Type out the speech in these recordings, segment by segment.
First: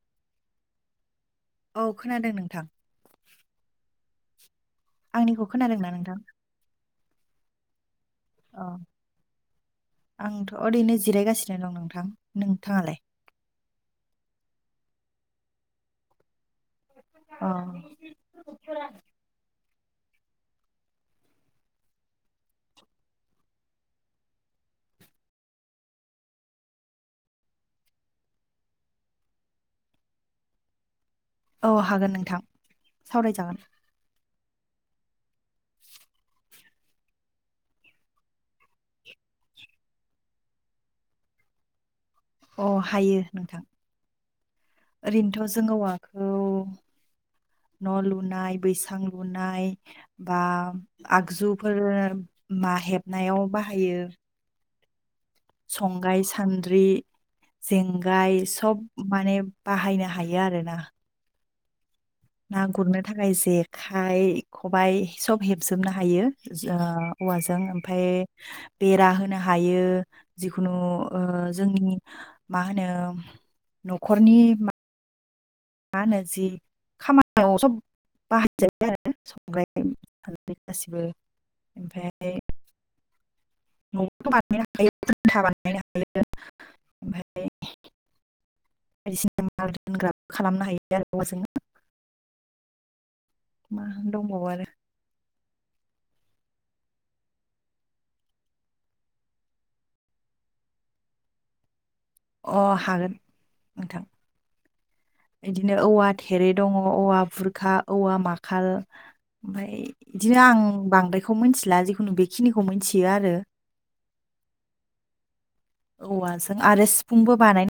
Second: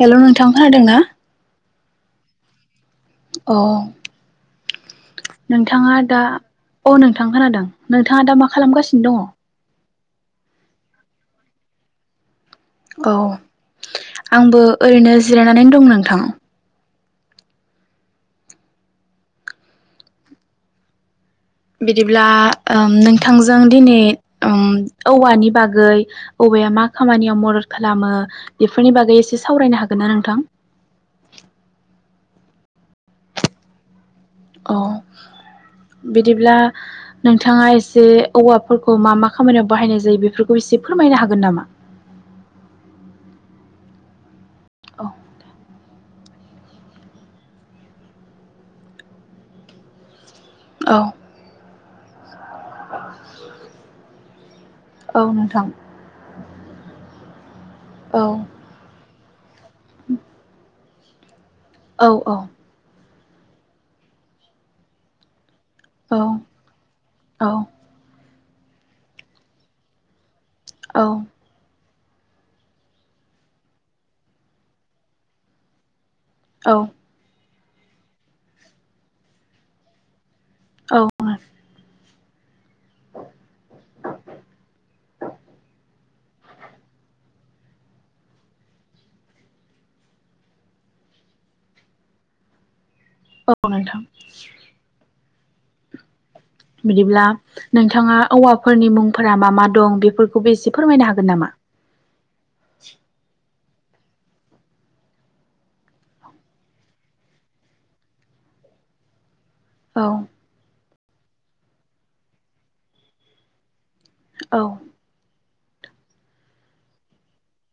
हेल' नोंथां खोनादों ना औ खोनादों नोंथां औ आंनिखौ खोनादोंना नोंथाङा नोंथां दा अ नोंथां खोनादों नोंथाङा दा मा अ खालामगासिनो दङ आंथ ओरैनो जिरायगासिनो दं नोंथां नोंथाङालाय औ आंबो ओरैनो जिरायनानै दं नोंथां अ बिदिब्ला ओ नोंथांजों दिनै ओम औवानि बागै औवाया मा खामानियाव मदद खालामो बेफोरनि बागै एसे सावरायनो हागोन ना नोंथां औ हागोन नोंथां सावरायजागोन। औ बिदिब्ला नोंथाङा एसे औवाफोरखौ मा मा खामानियाव बाहायनाय जायो बेफोरखौ एसे फोरमायनो हागोन नामा? अ हायो नोंथां। औ ओरैनोथ' जोङोवा औ न' लुनाय बैसां लुनाय। बा औ आगजुफोर [unintelligible] मा हेबनायाव बाहायो? औ नोंथां। संग्राय सान्द्रि। औ जेंगाय सब माने बाहायनो हायो आरोना। औ औ ना गुरनो थाखाय जेखाइ खबाइ सब हेबजोबनो औ हायो जो ओ औवाजों औ ओमफाय बेरा होनो हायो। जिखुनु औ ओ जोंनि मा होनो न'खरनि मा मानो जि औ खामा [unintelligible] खालामै गासिबो औ ओमफ्राय ओमफ्राय न' बानायनो हायो खुन्था बानायनो हायो ओमफ्राय बायदिसिना माल दोनग्रा खालामनो हायो आरो अ जोंनो औ नोंथां। आरो बिदिब्ला नोंथाङा औवाफोरनि मुंफोरा मा मा दं बेफोरखौबो एसे फोरमायनो हागोन नामा? अ हागोन। नोंथां बिदिनो औवा थेरे दङ, औवा बुरखा, औवा माखाल। ओमफाय औ बिदिनो आं बांद्रायखौ मिथिला जिखुनु बेखिनिखौ मिथियो आरो। औ। औवाजों आरो सिफुंबो बानाय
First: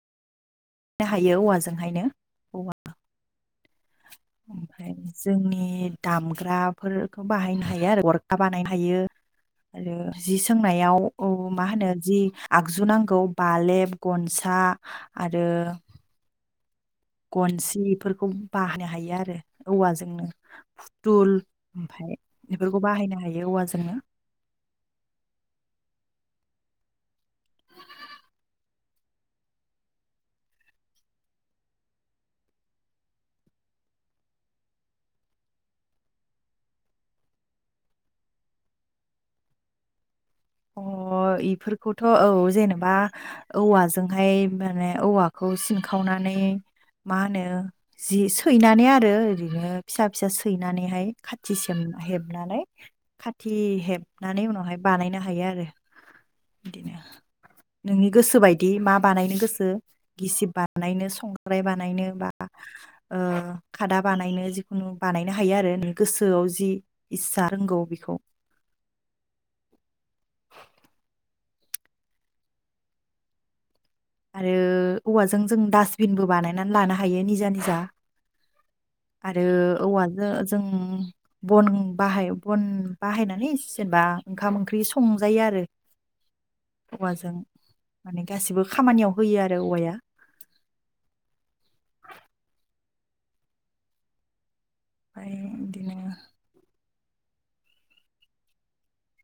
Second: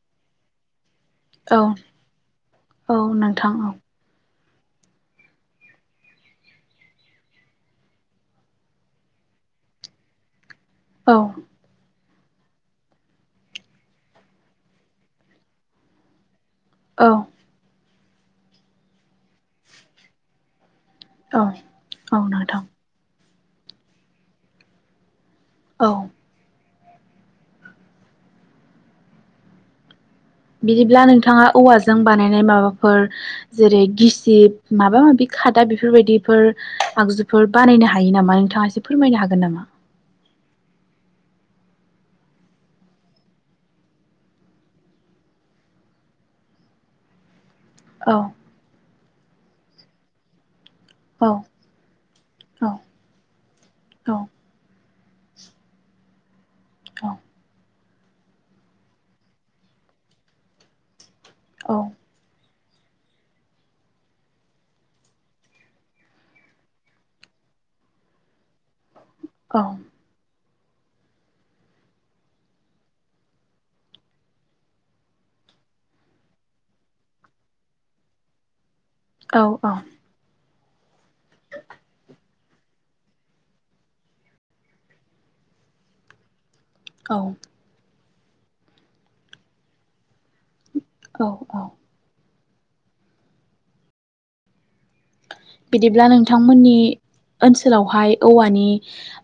औ औ नोंथां औ। ओमफ्राय जोंनि दामग्राफोरखौ बाहायनो हायो आरो अरखा बानायनो हायो आरो जिस सोंनायाव औ मा होनो जि आगजु नांगौ बालेब गनसा आरो औ गनसिफोर। बेखौ बाहो हायो आरो औवाजोंनो। टुल औ औ ओमफाय नोंथां बेफोरखौ बाहायनो हायो। बे औवाजोंनो। औ। बिदिब्ला नोंथाङा औवाजों बानायनाय माबाफोर जेरै गिसिब माबा माबि खादा बेफोरबायदिफोर आगजुफोर बानायनो हायो नामा नोंथाङा एसे फोरमायनो हागोन नामा? अ इफोरखौथ' औ जेनेबा औवाजोंहाय माने औवाखौ सिनखावनानै मा होनो औ जि सैनानै आरो। ओरैनो फिसा फिसा सै नानैहाय औ खाथि सोम हेबनानै औ खाथि औ हेबनानै उनावहाय बानायनो हायो आरो। बिदिनो औ। नोंनि गोस बायदि मा बानायनो गोसो गिसिब बानायनो संग्राय औ बानायनो बा ओ खादा बानायनो जिखुनु बानायनो हायो आरो नों गोसोआव जि इस्सा रोंगौ बेखौ। औ। आरो औवाजों जों डासटबिनबो बानायनानै लानो हायो निजा निजा। आरो औ औवाजों जों बन बाहाय बन बाहायनानै जेनेबा ओंखाम ओंख्रि संजायो आरो। औ औवाजों। माने गासिबो खामानियाव होयो आरो औवाया। औ औ। ओमफ्राय बिदिनो बिदिब्ला नोंथांमोननि ओनसोलावहाय औवानि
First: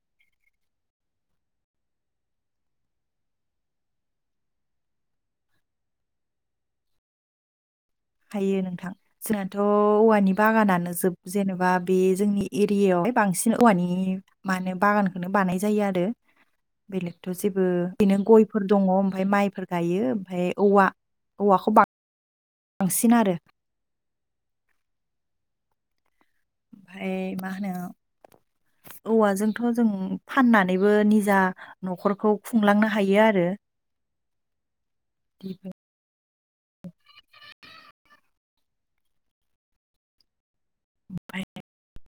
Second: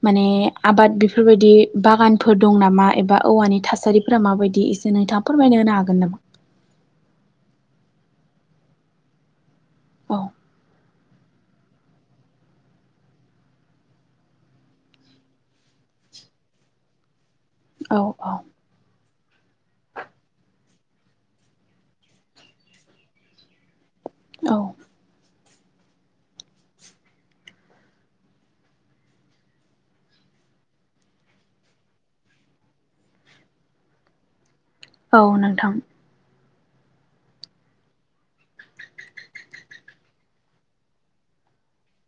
माने आबाद बेफोरबायदि बागानफोर दं नामा एबा औवानि थासारिफोरा माबायदि एसे नोंथाङा फोरमायनो होनो हागोन नामा? हायो नोंथां जा थ' औ औवानि बागानानो जोब जेनेबा बे जोंनि एरियायावहाय बांसिन औवानि मा होनो बागानखौनो बानाय जायो आरो बेलेक थ' जेबो औ बेनो गयफोर दङ। ओमफ्राय माइफोर गायो ओमफ्राय औवा औवाखौ बां बांसिन आरो। औ। ओमफ्राय मा होनो औवाजोंथ' जों फाननानैबो निजा न'खरखौ खुंलांनो हायो आरो। औ नोंथां। [inaudible] [inaudible]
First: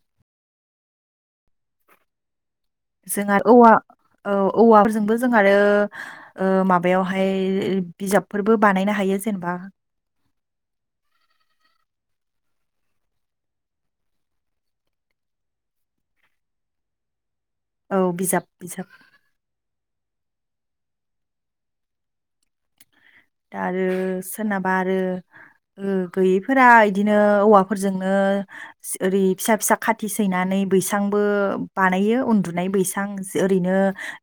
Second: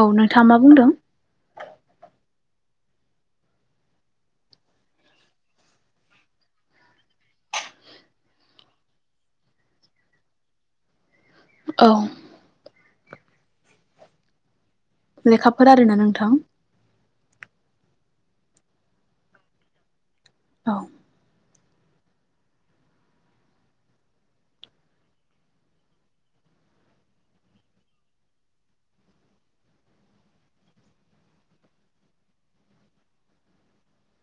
औ नोंथाङा मा बुंदों? जोंहा औवा औ-औवाफोरजोंबो जों आरो ओ माबायावहाय बिजाबफोरबो बानायनो हायो जेनेबा औ लेखाफोर आरोना नोंथां? औ बिजाब बिजाब औ दा आरो सोरनाबा आरो ओ गैयैफोरा इदिनो औवाफोरजोंनो ओरै फिसा फिसा खाथि सैनानै बैसांबो बानायो उन्दुनाय बैसां ओरैनो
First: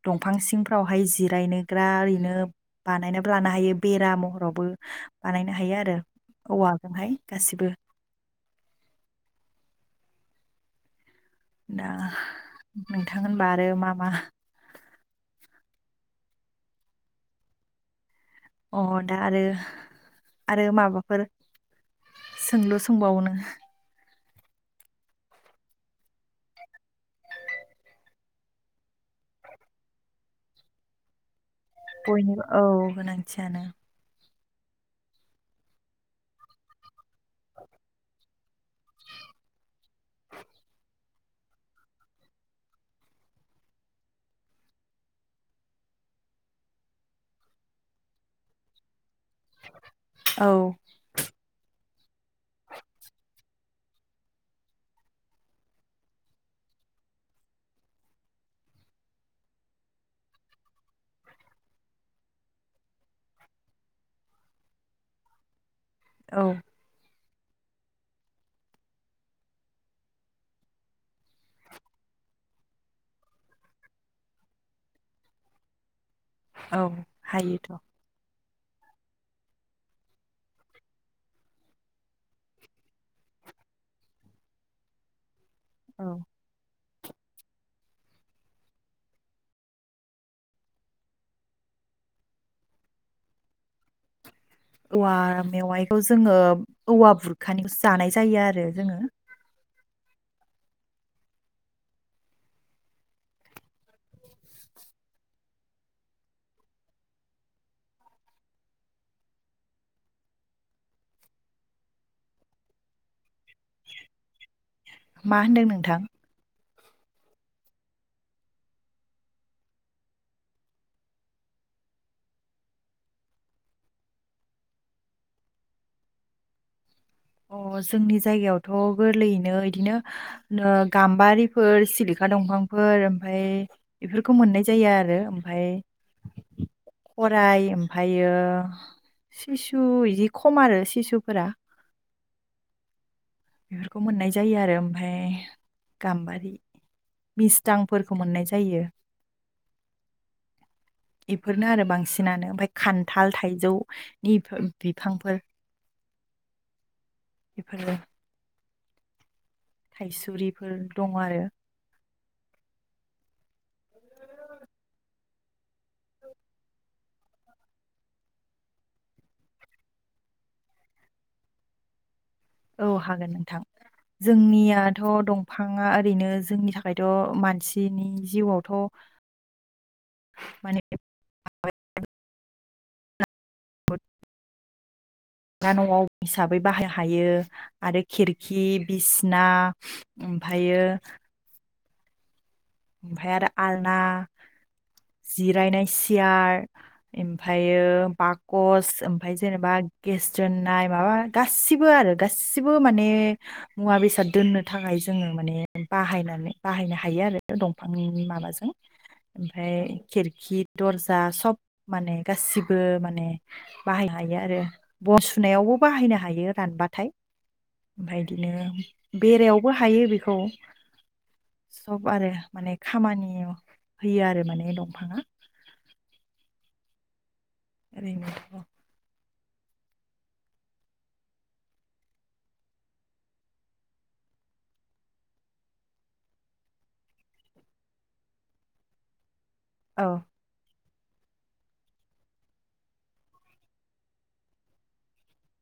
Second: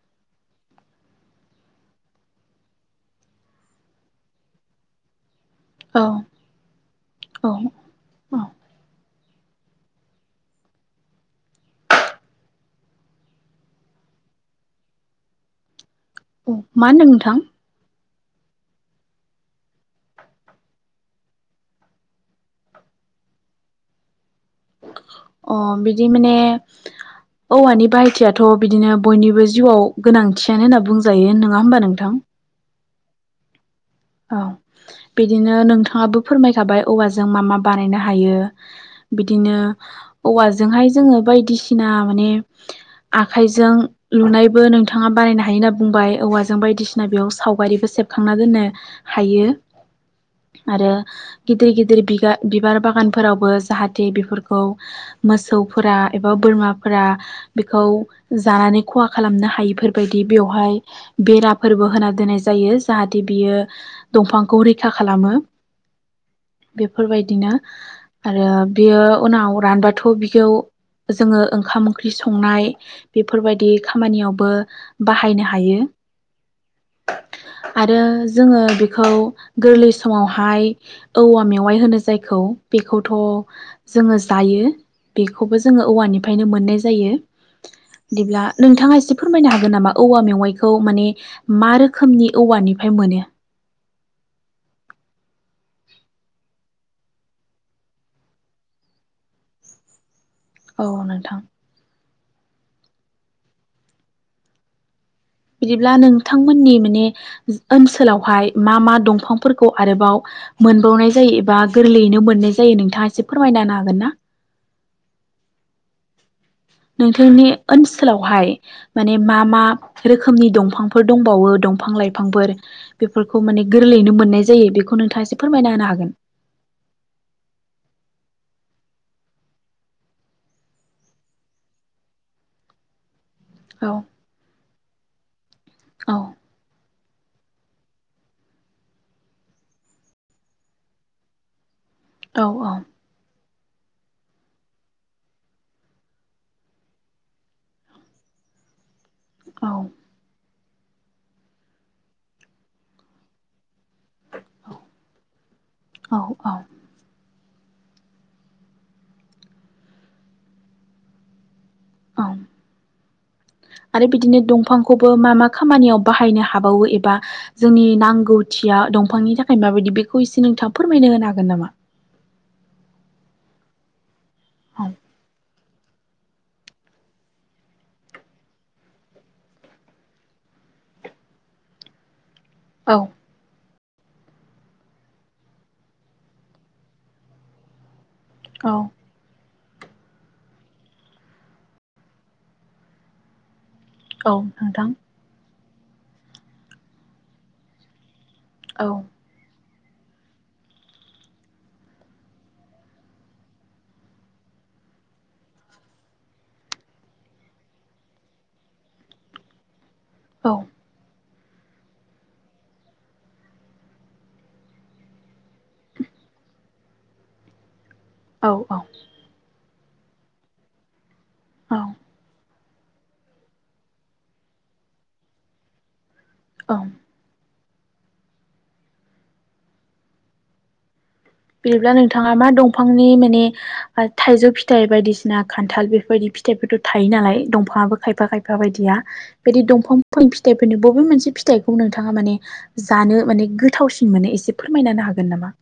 दंफां सिंफ्रावहाय जिरायनोग्रा ओरैनो बानायनानैबो लानो हायो। बेरा महरावबो बानायनो हायो आरो औ औवाजोंहाय औ गासिबो। दा नोंथां होनबा आरो मा मा औ मा होनदों नोंथां? अ दा आरो आरो माबाफोर सोंलु सोंबावनो? अ बिदि माने औवानि बाहायथियाथ' बिदिनो बयनिबो जिउआव गोनांथियानो होनना बुंजायो होन बयनिबो औ गोनांथियानो‌। औ। बिदिनो नोंथाङाबो फोरमायखाबाय औवाजों मा मा बानायनो हायो, बिदिनो औवाजोंहाय जोङो बायदिसिना माने आखाइजों लुनायबो नोंथाङा बानायनो हायो होनना बुंबाय, औवाजों बायदिसिना बेयाव सावगारिबो सेबखांना दोनो हायो औ आरो गिदिर-गिद दिर सिगा-बिबार बागानफोरावबो जाहाथे बेफोरखौ मोसौफोरा एबा बोरमाफोरा बेखौ जानानै खहा खालामनो हायिफोरबायदि बेवहाय बेराफोरबो होना दोननाय जायो, जाहाथे बियो दंफांखौ रैखा खालामो। औ बेफोरबाय दिनो आरो बियो उनाव रानबाथ' बिखौ जोङो ओंखाम-ओंख्रि संनाय बेफोरबायदि खामानियावबो बाहायनो हायो। औ हायोथ'। आरो जोङो बेखौ गोरलै समावहाय औवा मेवाइ होनो जायखौ बेखौथ' जोङो जायो। बे खौबो जोङो औ औवानिफ्रायनो मोननाय जा जायो। बिदिब्ला नोंथाङा एसे फोरमायनो हागोन नामा औवा मेवाइखौ माने मा रोखोमनि औवानिफ्राय मोनो? औवा मेवाइखौ जोङो औवा बुरखानिखौसो जानाय जायो आरो जोङो औ नोंथां बिदिब्ला नोंथांमोननि माने ओनसोलावहाय मा मा दंफांफोरखौ आरोबाव मोनबावनाय जायो एबा गोरलैयैनो मोननाय जायो नोंथाङा एसे फोरमायना होनो हागोनना? मा होनदों नोंथां? नोंथांनि ओनसोलावहाय माने मा मा रोखोमनि दंफांफोर दंबावो, दंफां लाइफांफोर बेफोरखौ माने गोरलैयैनो मोननाय जायो बेखौ नोंथाङा एसे फोरमायना होनो हागोन? अ जोंनि जायगायावथ' गोरलैयैनो बिदिनो गाम्बारिफोर, सिलिखा दंफांफोर ओमफाय औ बेफोरखौ मोननाय जायो आरो ओमफाय औ खराय ओमफ्रायो सिसु बिदि खम आरो सिसुफोरा औ औ। बेफोरखौ मोननाय जायो आरो, ओमफफ्राय गाम्बारि मिस्टांफोरखौ मोननाय जायो। औ। बेफोरनो आरो बांसिनानो ओमफाय खान्थाल, थाइजौनि बिफांफोर औ औ। बेफोरनो थाइसुरिफोर दं आरो औ। आरो बिदिनो दंफांखौबो मा मा खामानियाव बाहायनो हाबावो एबा जोंनि नांगौथिया दंफांनि थाखाय माबायदि बेखौ एसे नोंथाङा फोरमायना होनो हागोन नामा? औ हागोन नोंथां। जोंनियाथ' दं फाङा ओरैनो जोंनि थाखायथ' मानसिनि जिउआवथ' माने औ। [unintelligible] न'आव हिसाबै बाहाय हायो आरो खिरखि औ बिसना ओमफ्रायो। फाय आरो आलना औ नोंथां जिब जिरायनाय सियार ओमफ्रायो बाग औ कस ओमफाय जेनेबा गेस दोननाय माबा गासिबो आरो गासिबो माने मुवा बेसाद दोननो थाखाय जोङो माने बाहायनानै बाहायनो हायो आरो। दंफां माबाजों ओमफ्राय औ खिरखि दर्जा सब माने गासिबो माने बाहायनो हायो आरो बन सुनायावबो बाहायनो हायो रानबाथाय। उमफाय औ औ बिदिनो बेरायाव बो हायो बेखौ। औ सब माने खामानि होयो आरो माने दंफाङा। औ। [unintelligible] बिदिब्ला नोंथाङा मा दंफांनि माने थाइजौ फिथाइ बायदिसिना खान्थाल बेफोरबायदि फिथाइफोरथ' थायो नालाय दंफाङाबो खायफा खायफा बायदिया बिदि दंफां औ फां-फिथाइफोरनो बबे मोनसे फिथाइखौ नोंथाङा माने जानो माने गोथावसिन मोनो एसे फोरमायांनो हागोन नामा?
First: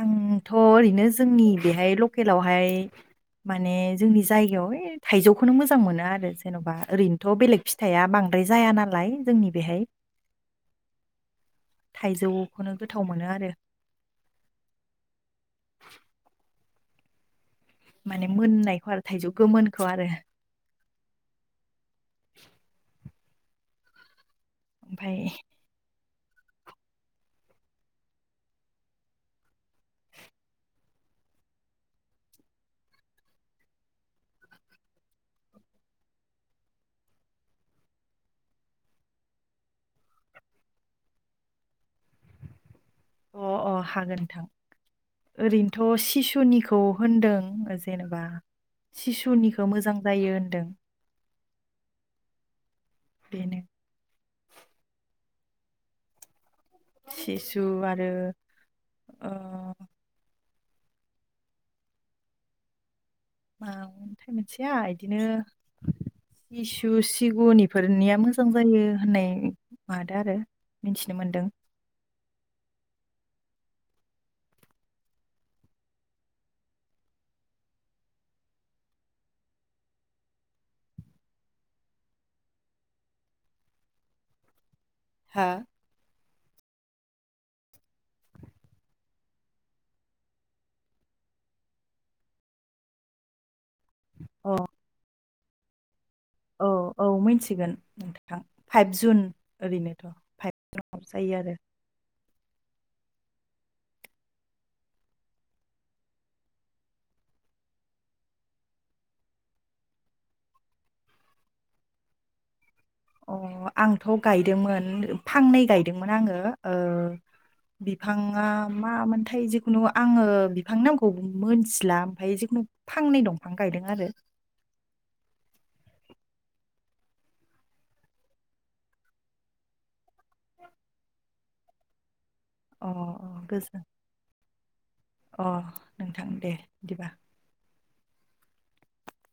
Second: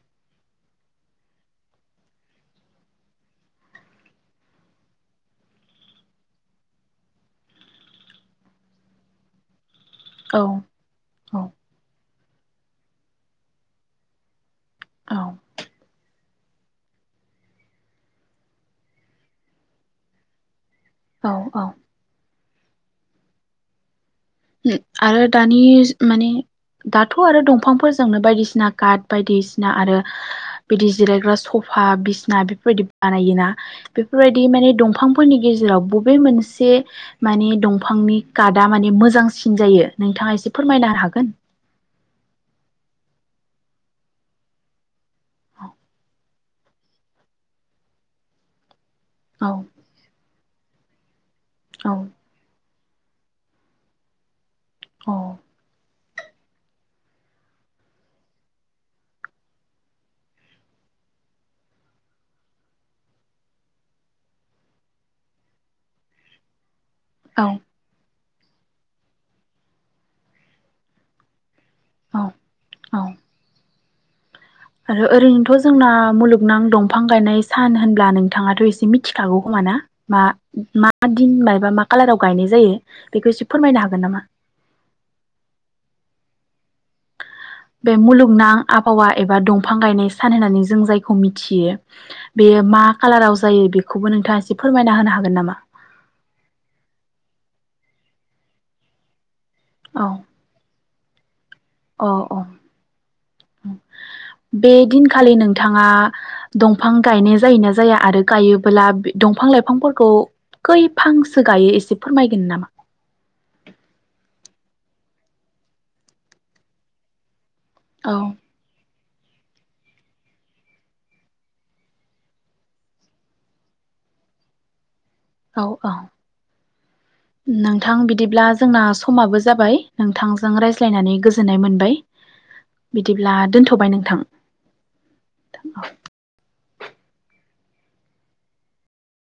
आंथ' ओरैनो जोंनि बेहाय लकेलावहाय माने जोंनि जायगायाव थाइजौखौनो मोजां मोनो आरो जेन'बा ओरैनोथ' बेलेग फिथाइआ बांद्राय जाया नालाय जोंनि बेहाय। औ औ। थाइजौखौनो गोथाव मोनो आरो। औ। माने मोननायखौ आरो थाइजौ गोमोनखौ आरो। औ औ। [inaudible] ओ ओमफाय आरो दानि। माने दाथ' आरो दंफांफोरजोंनो बायदिसिना काट बायदिसिना आरो बिदि जिरायग्रा सफा बिसना बेफोरबायदि बानायोना बेफोरबायदि माने दंफांफोरनि गेजेराव बबे मोनसे माने दंफांनि काटआ माने मोजां। सिन जायो नोंथाङा एसे फोरमायनो हागोन। अ अ हागोन नोंथां ओरैनोथ' सिसुनिखौ होनदों जेनेबा। औ सिसुनिखौ मोजां जायो। दों। औ। बेनो। सिसु आरो ओ। ओ मोनथिया इदिनो जिसु। औ सिगुनि फोरनिया मोजां। मोजां जायो होननाय मादो आरो मिथिनो मोनदों औ औ आरो ओरैनोथ' जोंना मुलुगनां दंफां गायनाय सान होनब्ला नोंथाङाथ' एसे मिथिखागौ खोमा ना मा मा दिन बायबा मा खालाराव गायनाय जायो बेखौ एसे फोरमायनो हागोन नामा हा बे मुलुगनां आबहावा एबा दंफां गायनाय सान होननानै जों जायखौ मिथियो बेयो मा कालाराव जायो बेखौ बेखौबो नोंथाङा अ एसे फोरमायना होनो हागोन नामा [inaudible] औ औ मोनथिगोन नोंथां फाइभ जुन ओरैनोथ' औ फाइ जाब जायो आरो अ अ बे दिनखालि नोंथाङा दंफां गायनाय जायोना जाया आरो गायोबोला दंफां लाइफांफोरखौ खैफांसो गायो एसे फोरमायगोन नामा अ आंथ' गायदोंमोन फांनै गायदोंमोन आङो औ बिफाङा मा मोनदों ओमफ्राय जिखुनु आङो बिफां नांगौ मोनथिला ओमफ्रायाय जिखुनु फांनै दंफां गायदों आरो औ औ नोंथां बिदिब्ला जोंना समाबो जाबाय नोंथांजों रायज्लायनानै गोजोननाय मोनबाय अ अ बिदिब्ला गोजोन दोनथ'बाय नोंथां। अ औ नोंथां दे बिदिबा